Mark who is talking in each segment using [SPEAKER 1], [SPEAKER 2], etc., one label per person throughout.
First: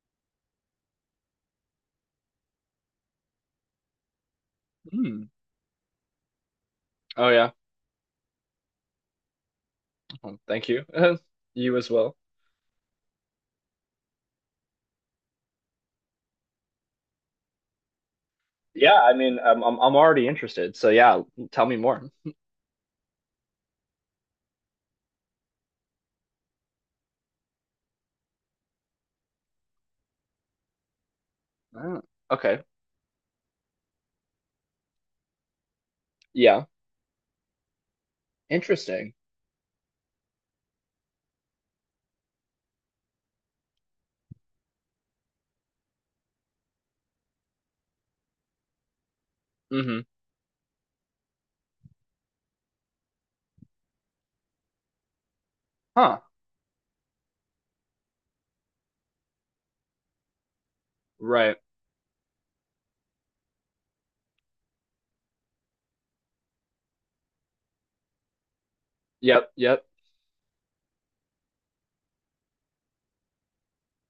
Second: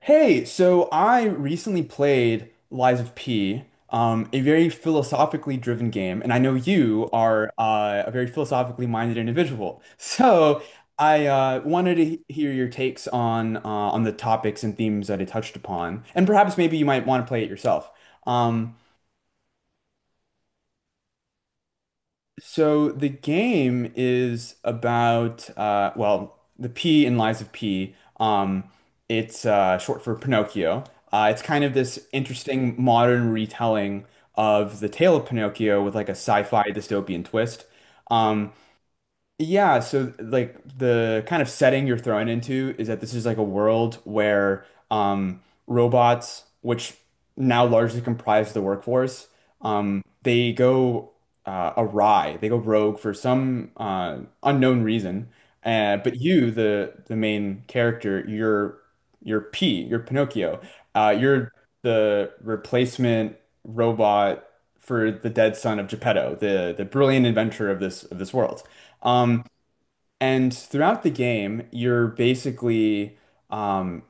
[SPEAKER 1] Hey, so I recently played Lies of P, a very
[SPEAKER 2] Mm.
[SPEAKER 1] philosophically driven game, and I know you
[SPEAKER 2] Oh
[SPEAKER 1] are
[SPEAKER 2] yeah.
[SPEAKER 1] a very philosophically minded individual.
[SPEAKER 2] Well,
[SPEAKER 1] So
[SPEAKER 2] thank you.
[SPEAKER 1] I
[SPEAKER 2] You as
[SPEAKER 1] wanted to
[SPEAKER 2] well.
[SPEAKER 1] hear your takes on the topics and themes that it touched upon, and perhaps maybe you might want to play it yourself. Um,
[SPEAKER 2] Yeah, I mean, I'm already interested. So yeah, tell me more.
[SPEAKER 1] So the game is about well, the P in Lies of P. It's short for Pinocchio. It's kind of
[SPEAKER 2] Oh,
[SPEAKER 1] this
[SPEAKER 2] okay.
[SPEAKER 1] interesting modern retelling of the tale of Pinocchio with like a sci-fi
[SPEAKER 2] Yeah.
[SPEAKER 1] dystopian twist. Um,
[SPEAKER 2] Interesting.
[SPEAKER 1] yeah, so like the kind of setting you're thrown into is that this is like a world where robots, which now largely comprise the workforce,
[SPEAKER 2] Mm-hmm.
[SPEAKER 1] they go awry, they go rogue for some unknown reason.
[SPEAKER 2] Huh.
[SPEAKER 1] But you, the main character, you're P, you're Pinocchio. You're
[SPEAKER 2] Right.
[SPEAKER 1] the replacement robot for the dead son of Geppetto, the brilliant inventor of this world. Um,
[SPEAKER 2] Yep. Yep.
[SPEAKER 1] and throughout the game, you're basically um,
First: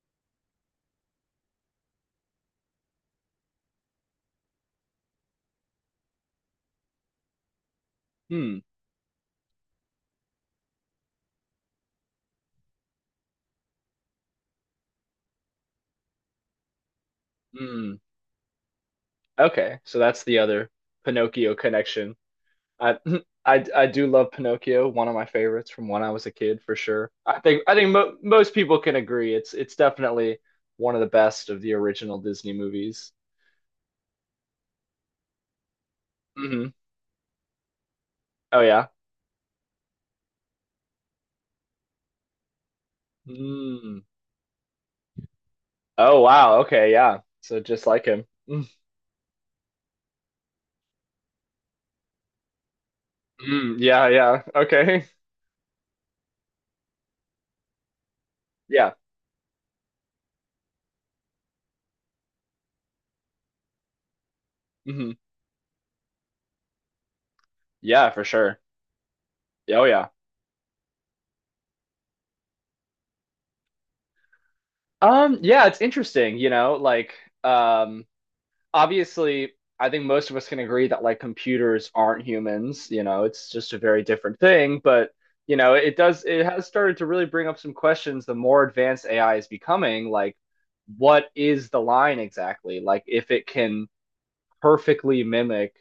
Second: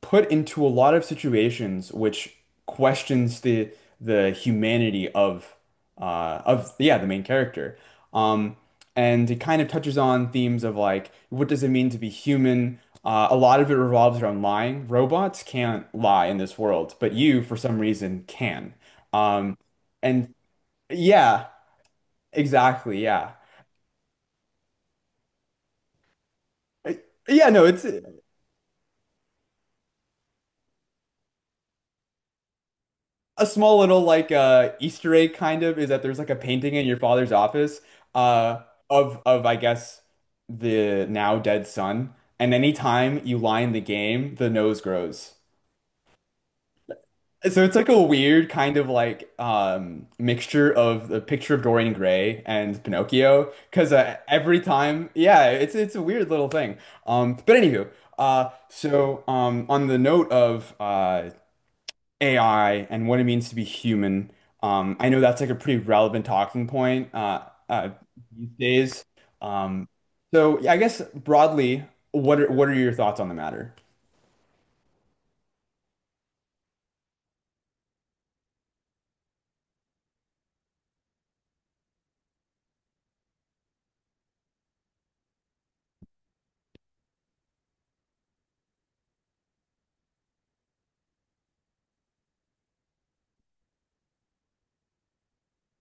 [SPEAKER 1] put into a lot of situations which questions the humanity of yeah the main character. Um,
[SPEAKER 2] Hmm.
[SPEAKER 1] and it kind of touches on themes of like, what does it mean to be human? A lot of it revolves around lying. Robots can't lie in this world, but you, for some
[SPEAKER 2] Hmm.
[SPEAKER 1] reason, can. Um,
[SPEAKER 2] Okay. So that's
[SPEAKER 1] and
[SPEAKER 2] the other
[SPEAKER 1] yeah,
[SPEAKER 2] Pinocchio connection. I
[SPEAKER 1] exactly, yeah.
[SPEAKER 2] I do love Pinocchio, one of my favorites from when I was a kid for
[SPEAKER 1] Uh,
[SPEAKER 2] sure. I
[SPEAKER 1] Yeah,
[SPEAKER 2] think
[SPEAKER 1] no,
[SPEAKER 2] I
[SPEAKER 1] it's
[SPEAKER 2] think mo most people can agree it's definitely one of the best of the original Disney movies.
[SPEAKER 1] a small little like Easter egg kind of is that there's like a
[SPEAKER 2] Hmm.
[SPEAKER 1] painting in your father's office
[SPEAKER 2] Oh
[SPEAKER 1] uh
[SPEAKER 2] yeah.
[SPEAKER 1] of I guess the now dead son. And anytime you lie in the
[SPEAKER 2] Hmm.
[SPEAKER 1] game, the nose grows.
[SPEAKER 2] Oh wow. Okay. Yeah. So
[SPEAKER 1] So it's
[SPEAKER 2] just
[SPEAKER 1] like a
[SPEAKER 2] like him.
[SPEAKER 1] weird
[SPEAKER 2] Mm.
[SPEAKER 1] kind of like mixture of The Picture of Dorian Gray and Pinocchio
[SPEAKER 2] Mm,
[SPEAKER 1] because
[SPEAKER 2] yeah. Yeah.
[SPEAKER 1] every
[SPEAKER 2] Okay.
[SPEAKER 1] time yeah it's a weird little thing but anywho
[SPEAKER 2] Yeah.
[SPEAKER 1] so on the note of AI and what it means to be human. I
[SPEAKER 2] Hmm.
[SPEAKER 1] know that's like a pretty relevant talking point uh,
[SPEAKER 2] Yeah. For
[SPEAKER 1] these
[SPEAKER 2] sure.
[SPEAKER 1] days.
[SPEAKER 2] Oh
[SPEAKER 1] Um,
[SPEAKER 2] yeah.
[SPEAKER 1] so yeah, I guess broadly, what are your thoughts on the matter?
[SPEAKER 2] Yeah. It's interesting. You know, like um. obviously, I think most of us can agree that like computers aren't humans. You know, it's just a very different thing. But you know, it does. It has started to really bring up some questions. The more advanced AI is becoming, like, what is the line exactly? Like, if it can perfectly mimic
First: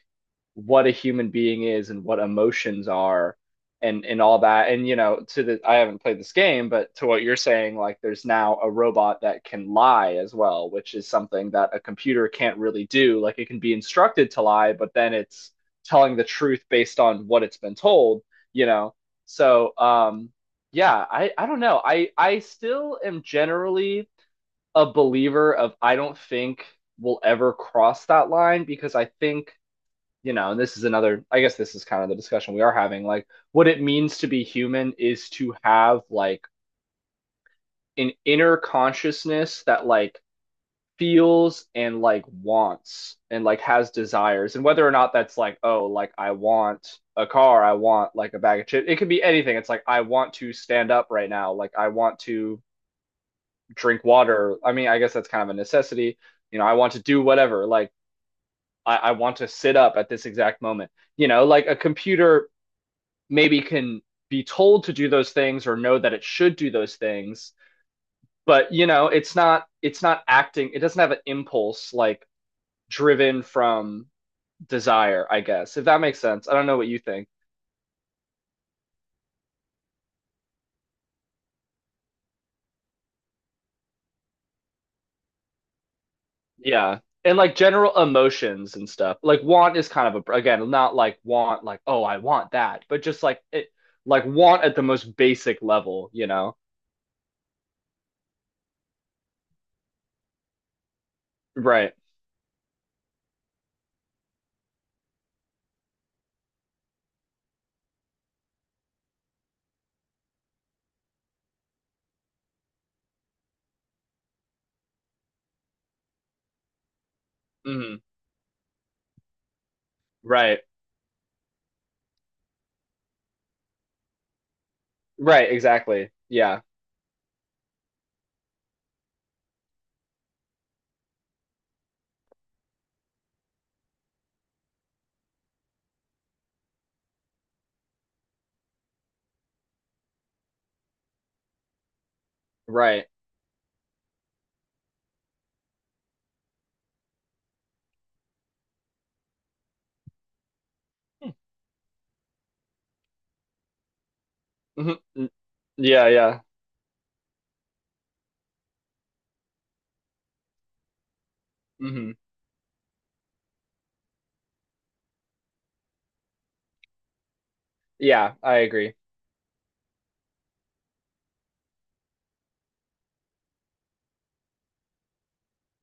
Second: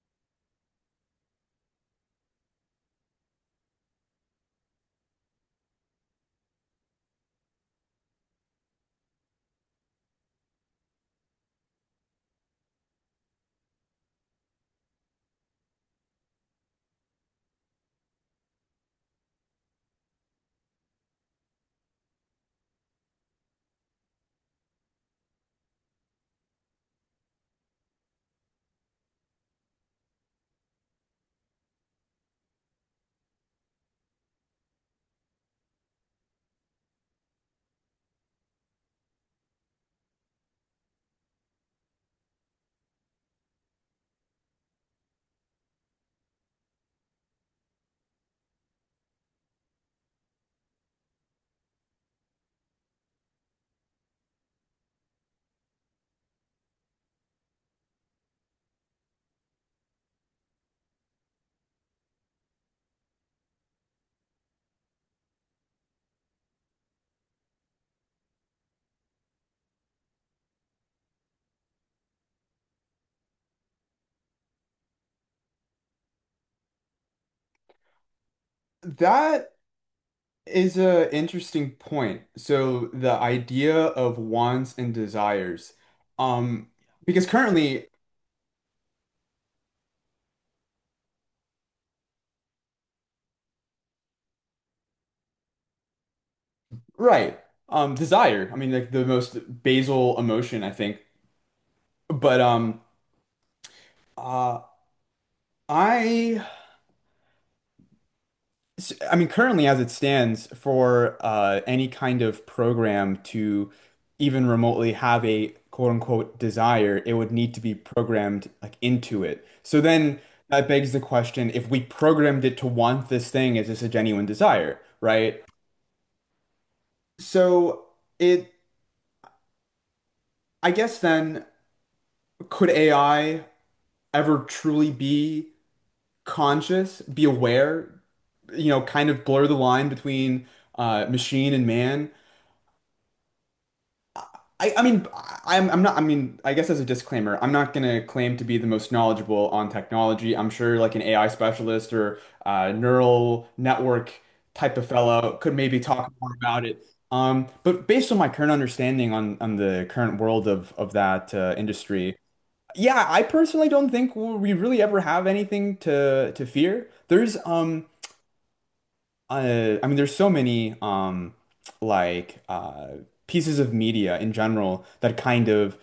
[SPEAKER 2] what a human being is and what emotions are and all that, and you know, to the, I haven't played this game, but to what you're saying, like there's now a robot that can lie as well, which is something that a computer can't really do. Like it can be instructed to lie, but then it's telling the truth based on what it's been told, you know? So yeah, I don't know. I still am generally a believer of, I don't think we'll ever cross that line, because I think, you know, and this is another, I guess this is kind of the discussion we are having. Like, what it means to be human is to have like an inner consciousness that like feels and like wants and like has desires. And whether or not that's like, oh, like I want a car, I want like a bag of chips, it could be anything. It's like, I want to stand up right now, like I want to drink water. I mean, I guess that's kind of a necessity. You know, I want to do whatever. Like, I want to sit up at this exact moment. You know, like a computer maybe can be told to do those things or know that it should do those things, but you know, it's not acting. It doesn't have an impulse like driven from desire, I guess, if that makes sense. I don't know what you think.
[SPEAKER 1] That is an interesting point. So the idea of wants and desires, um,
[SPEAKER 2] Yeah.
[SPEAKER 1] because
[SPEAKER 2] And like
[SPEAKER 1] currently,
[SPEAKER 2] general emotions and stuff. Like want is kind of a, again, not like want like oh, I want that, but just like it, like want at the most basic level, you know?
[SPEAKER 1] right, desire. I mean, like the most basal emotion, I think.
[SPEAKER 2] Right.
[SPEAKER 1] But um, uh, I I mean, currently, as it stands, for any kind of program to even remotely have a quote unquote desire, it would need to be
[SPEAKER 2] Hmm.
[SPEAKER 1] programmed like into it. So then
[SPEAKER 2] Right.
[SPEAKER 1] that begs the question, if we programmed it to want this thing, is this a genuine desire, right?
[SPEAKER 2] Right, exactly. Yeah.
[SPEAKER 1] So it, I guess then, could AI ever truly be conscious, be aware, you know, kind of blur the line between machine and man?
[SPEAKER 2] Right.
[SPEAKER 1] I, I mean, I'm not, I mean, I guess as a disclaimer, I'm not going to claim to be the most knowledgeable on technology. I'm sure like an AI specialist or neural network type of
[SPEAKER 2] Hmm.
[SPEAKER 1] fellow could maybe
[SPEAKER 2] Yeah,
[SPEAKER 1] talk more
[SPEAKER 2] yeah.
[SPEAKER 1] about it. But based on my current understanding on the current world of that
[SPEAKER 2] Hmm.
[SPEAKER 1] industry, yeah, I personally don't think we really ever have anything to fear.
[SPEAKER 2] Yeah, I agree.
[SPEAKER 1] I mean, there's so many like uh, pieces of media in general that kind of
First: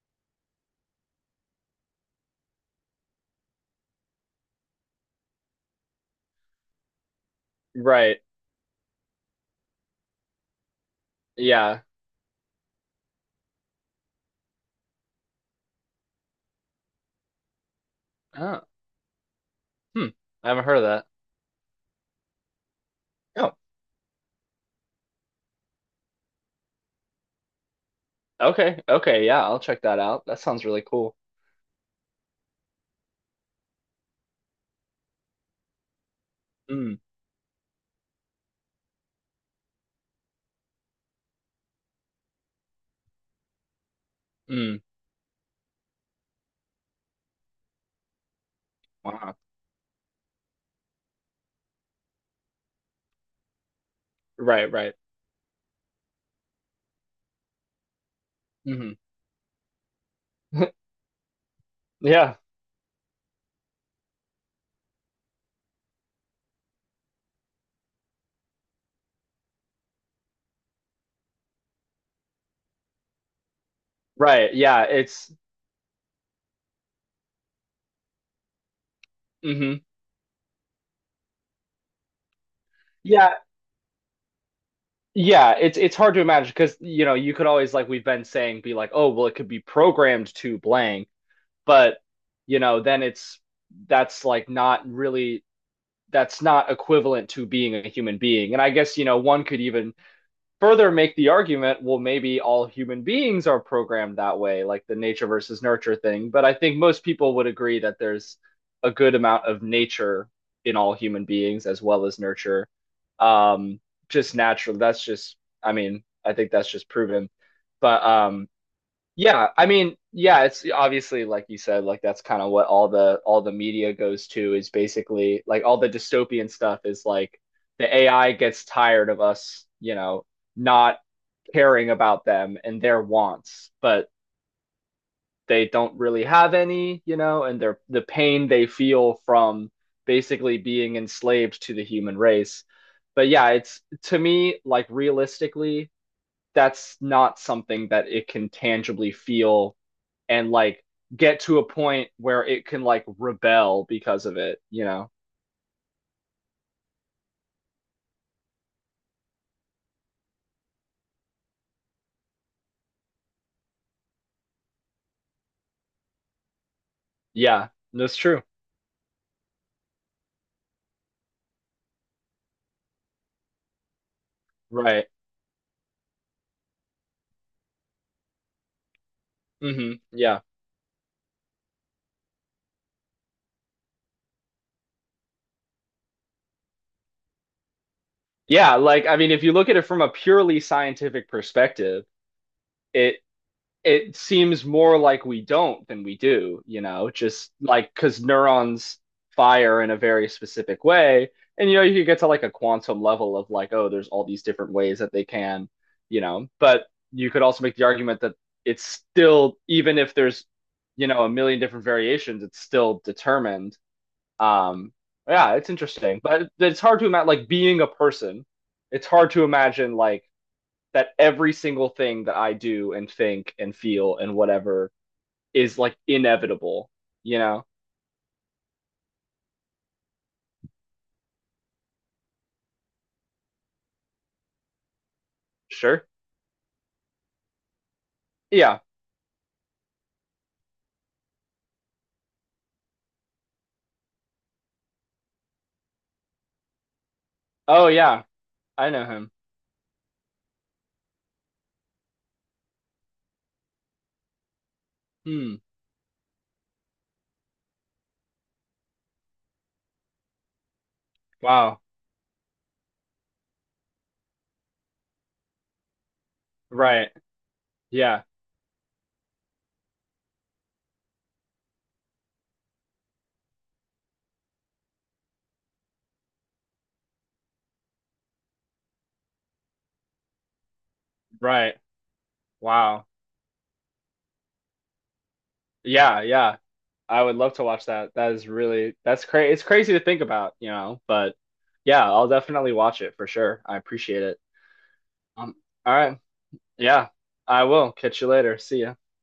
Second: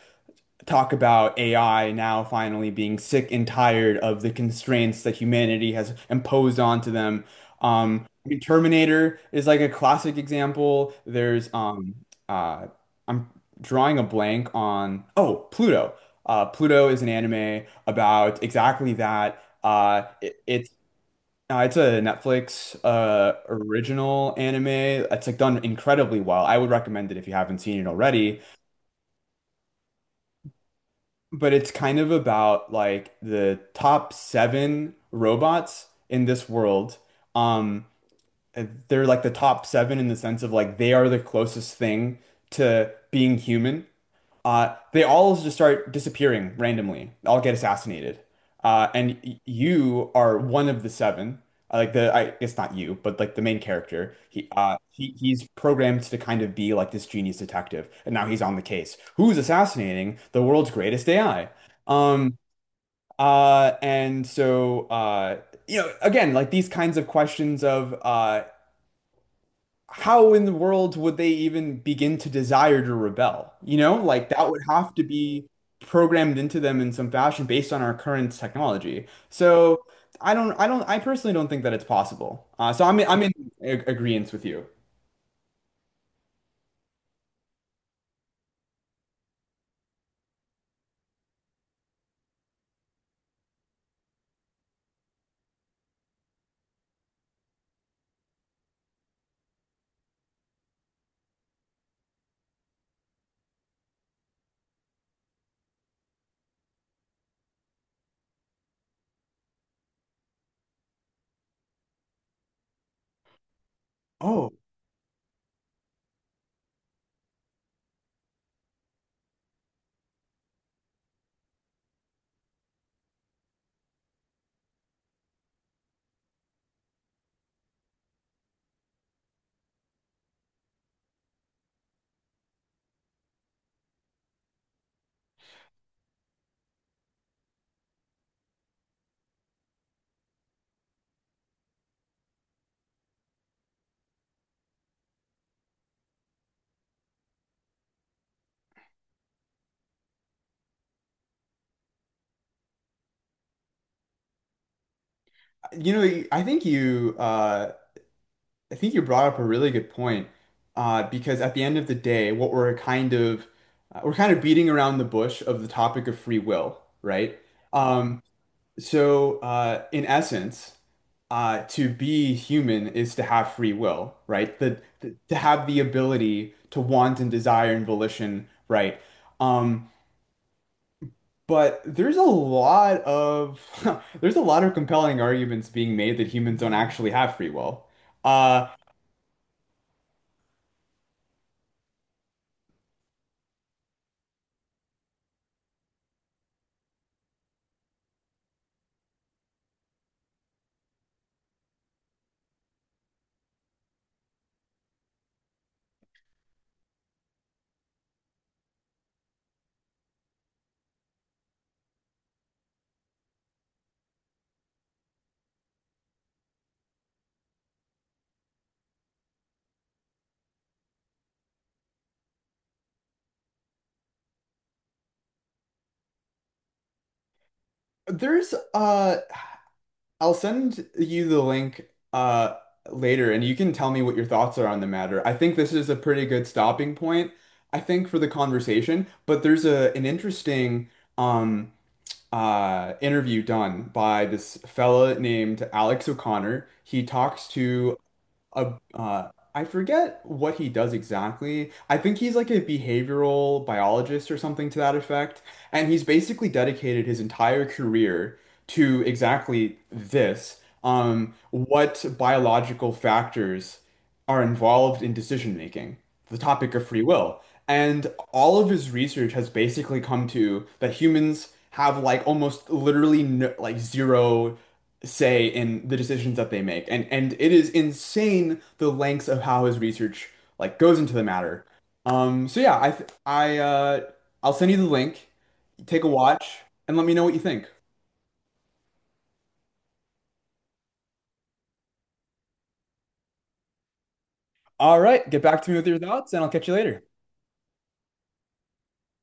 [SPEAKER 1] talk about AI now finally being sick and tired of the constraints that humanity has imposed onto them.
[SPEAKER 2] Right.
[SPEAKER 1] I mean, Terminator is like a classic example. There's
[SPEAKER 2] Yeah.
[SPEAKER 1] uh, I'm drawing a blank on oh Pluto. Pluto is an anime about
[SPEAKER 2] Oh.
[SPEAKER 1] exactly that.
[SPEAKER 2] Hmm.
[SPEAKER 1] It,
[SPEAKER 2] I haven't heard of that.
[SPEAKER 1] no, it's a Netflix
[SPEAKER 2] Oh.
[SPEAKER 1] original anime that's like done incredibly well. I would recommend it if you haven't seen it already.
[SPEAKER 2] Okay. Okay, yeah, I'll check that out. That sounds really cool.
[SPEAKER 1] But it's kind of about like the top seven robots in this
[SPEAKER 2] Mm.
[SPEAKER 1] world. Um, they're like the top seven in the sense of like they are the closest thing to being human.
[SPEAKER 2] Mm.
[SPEAKER 1] They all just start disappearing randomly, all get assassinated.
[SPEAKER 2] Wow.
[SPEAKER 1] You are one of the seven. It's not you, but like the main character.
[SPEAKER 2] Right, right.
[SPEAKER 1] He's programmed to kind of be like this genius detective, and now he's on the
[SPEAKER 2] Hmm.
[SPEAKER 1] case. Who's assassinating the world's greatest AI?
[SPEAKER 2] Yeah.
[SPEAKER 1] Um, and so, you know, again, like these kinds of questions of, how in the world would they even begin to desire to rebel? You know, like that
[SPEAKER 2] Right.
[SPEAKER 1] would
[SPEAKER 2] Yeah.
[SPEAKER 1] have to
[SPEAKER 2] It's
[SPEAKER 1] be programmed into them in some fashion based on our current technology.
[SPEAKER 2] Hmm.
[SPEAKER 1] So I don't, I personally don't think that it's possible. I'm in
[SPEAKER 2] Yeah.
[SPEAKER 1] ag agreement with you.
[SPEAKER 2] Yeah. It's hard to imagine because you know you could always, like we've been saying, be like oh well it could be programmed to blank, but you know then it's, that's like not really, that's not equivalent to being a human being. And I guess, you know, one could even further make the argument, well maybe all human beings are programmed that way, like the nature versus nurture thing. But I think most people would agree that there's a good amount of nature in all human beings as well as nurture. um just
[SPEAKER 1] Oh,
[SPEAKER 2] natural, that's just, I mean I think that's just proven. But yeah, I mean, yeah, it's obviously like you said, like that's kind of what all the media goes to, is basically like all the dystopian stuff is like the AI gets tired of us, you know, not caring about them and their wants, but they don't really have any, you know, and their, the pain they feel from basically being enslaved to the human race. But yeah, it's, to me, like realistically, that's not something that it can tangibly feel and like get to a point where it can like rebel because of it, you know?
[SPEAKER 1] you know, I think you brought up a really good point. Because at the end of the day, what we're kind of beating around the bush of the topic of free will, right?
[SPEAKER 2] Yeah, that's
[SPEAKER 1] Um,
[SPEAKER 2] true.
[SPEAKER 1] In essence, to be human is to have free will, right?
[SPEAKER 2] Right.
[SPEAKER 1] The To have the ability to want and desire and volition, right? Um,
[SPEAKER 2] Hmm. Yeah.
[SPEAKER 1] but there's a lot of there's a lot of compelling arguments being made that humans don't actually have free will. Uh,
[SPEAKER 2] Yeah, like I mean, if you look at it from a purely scientific perspective, it it seems more like we don't than we do, you know, just like because neurons fire in a very specific way. And, you know, you could get to like a quantum level of like, oh, there's all these different ways that they can, you know, but you could also make the argument that it's still, even if there's, you know, a million different variations, it's still determined. Um, yeah, it's interesting, but it's hard to imagine like being a person. It's hard to imagine like that every single thing that I do and think and feel and whatever is like inevitable, you know?
[SPEAKER 1] there's I'll send you the link uh later and you can tell me what your thoughts are on the matter. I think this is a
[SPEAKER 2] Sure.
[SPEAKER 1] pretty good stopping point, I think, for the
[SPEAKER 2] Yeah.
[SPEAKER 1] conversation, but there's a an interesting um interview done by this fella named Alex O'Connor. He talks
[SPEAKER 2] Oh,
[SPEAKER 1] to
[SPEAKER 2] yeah.
[SPEAKER 1] a
[SPEAKER 2] I know him.
[SPEAKER 1] I forget what he does exactly. I think he's like a behavioral biologist or something to that effect,
[SPEAKER 2] Hmm.
[SPEAKER 1] and he's basically dedicated his entire career to exactly this,
[SPEAKER 2] Wow.
[SPEAKER 1] what biological factors are involved in decision making, the topic of free
[SPEAKER 2] Right.
[SPEAKER 1] will. And
[SPEAKER 2] Yeah.
[SPEAKER 1] all of his research has basically come to that humans have like almost literally no, like zero say in the decisions that they make. And it is insane the lengths of how his research like goes into the matter.
[SPEAKER 2] Right.
[SPEAKER 1] So yeah, I
[SPEAKER 2] Wow.
[SPEAKER 1] th I I'll send you the link. Take a
[SPEAKER 2] Yeah. Yeah.
[SPEAKER 1] watch and let me
[SPEAKER 2] I
[SPEAKER 1] know what
[SPEAKER 2] would
[SPEAKER 1] you
[SPEAKER 2] love to
[SPEAKER 1] think.
[SPEAKER 2] watch that. That is really, that's crazy. It's crazy to think about, you know, but yeah, I'll definitely watch it for sure. I appreciate it.
[SPEAKER 1] All right, get
[SPEAKER 2] Um,
[SPEAKER 1] back to me with
[SPEAKER 2] all
[SPEAKER 1] your
[SPEAKER 2] right.
[SPEAKER 1] thoughts and I'll catch you later.
[SPEAKER 2] Yeah. I will. Catch you later. See ya.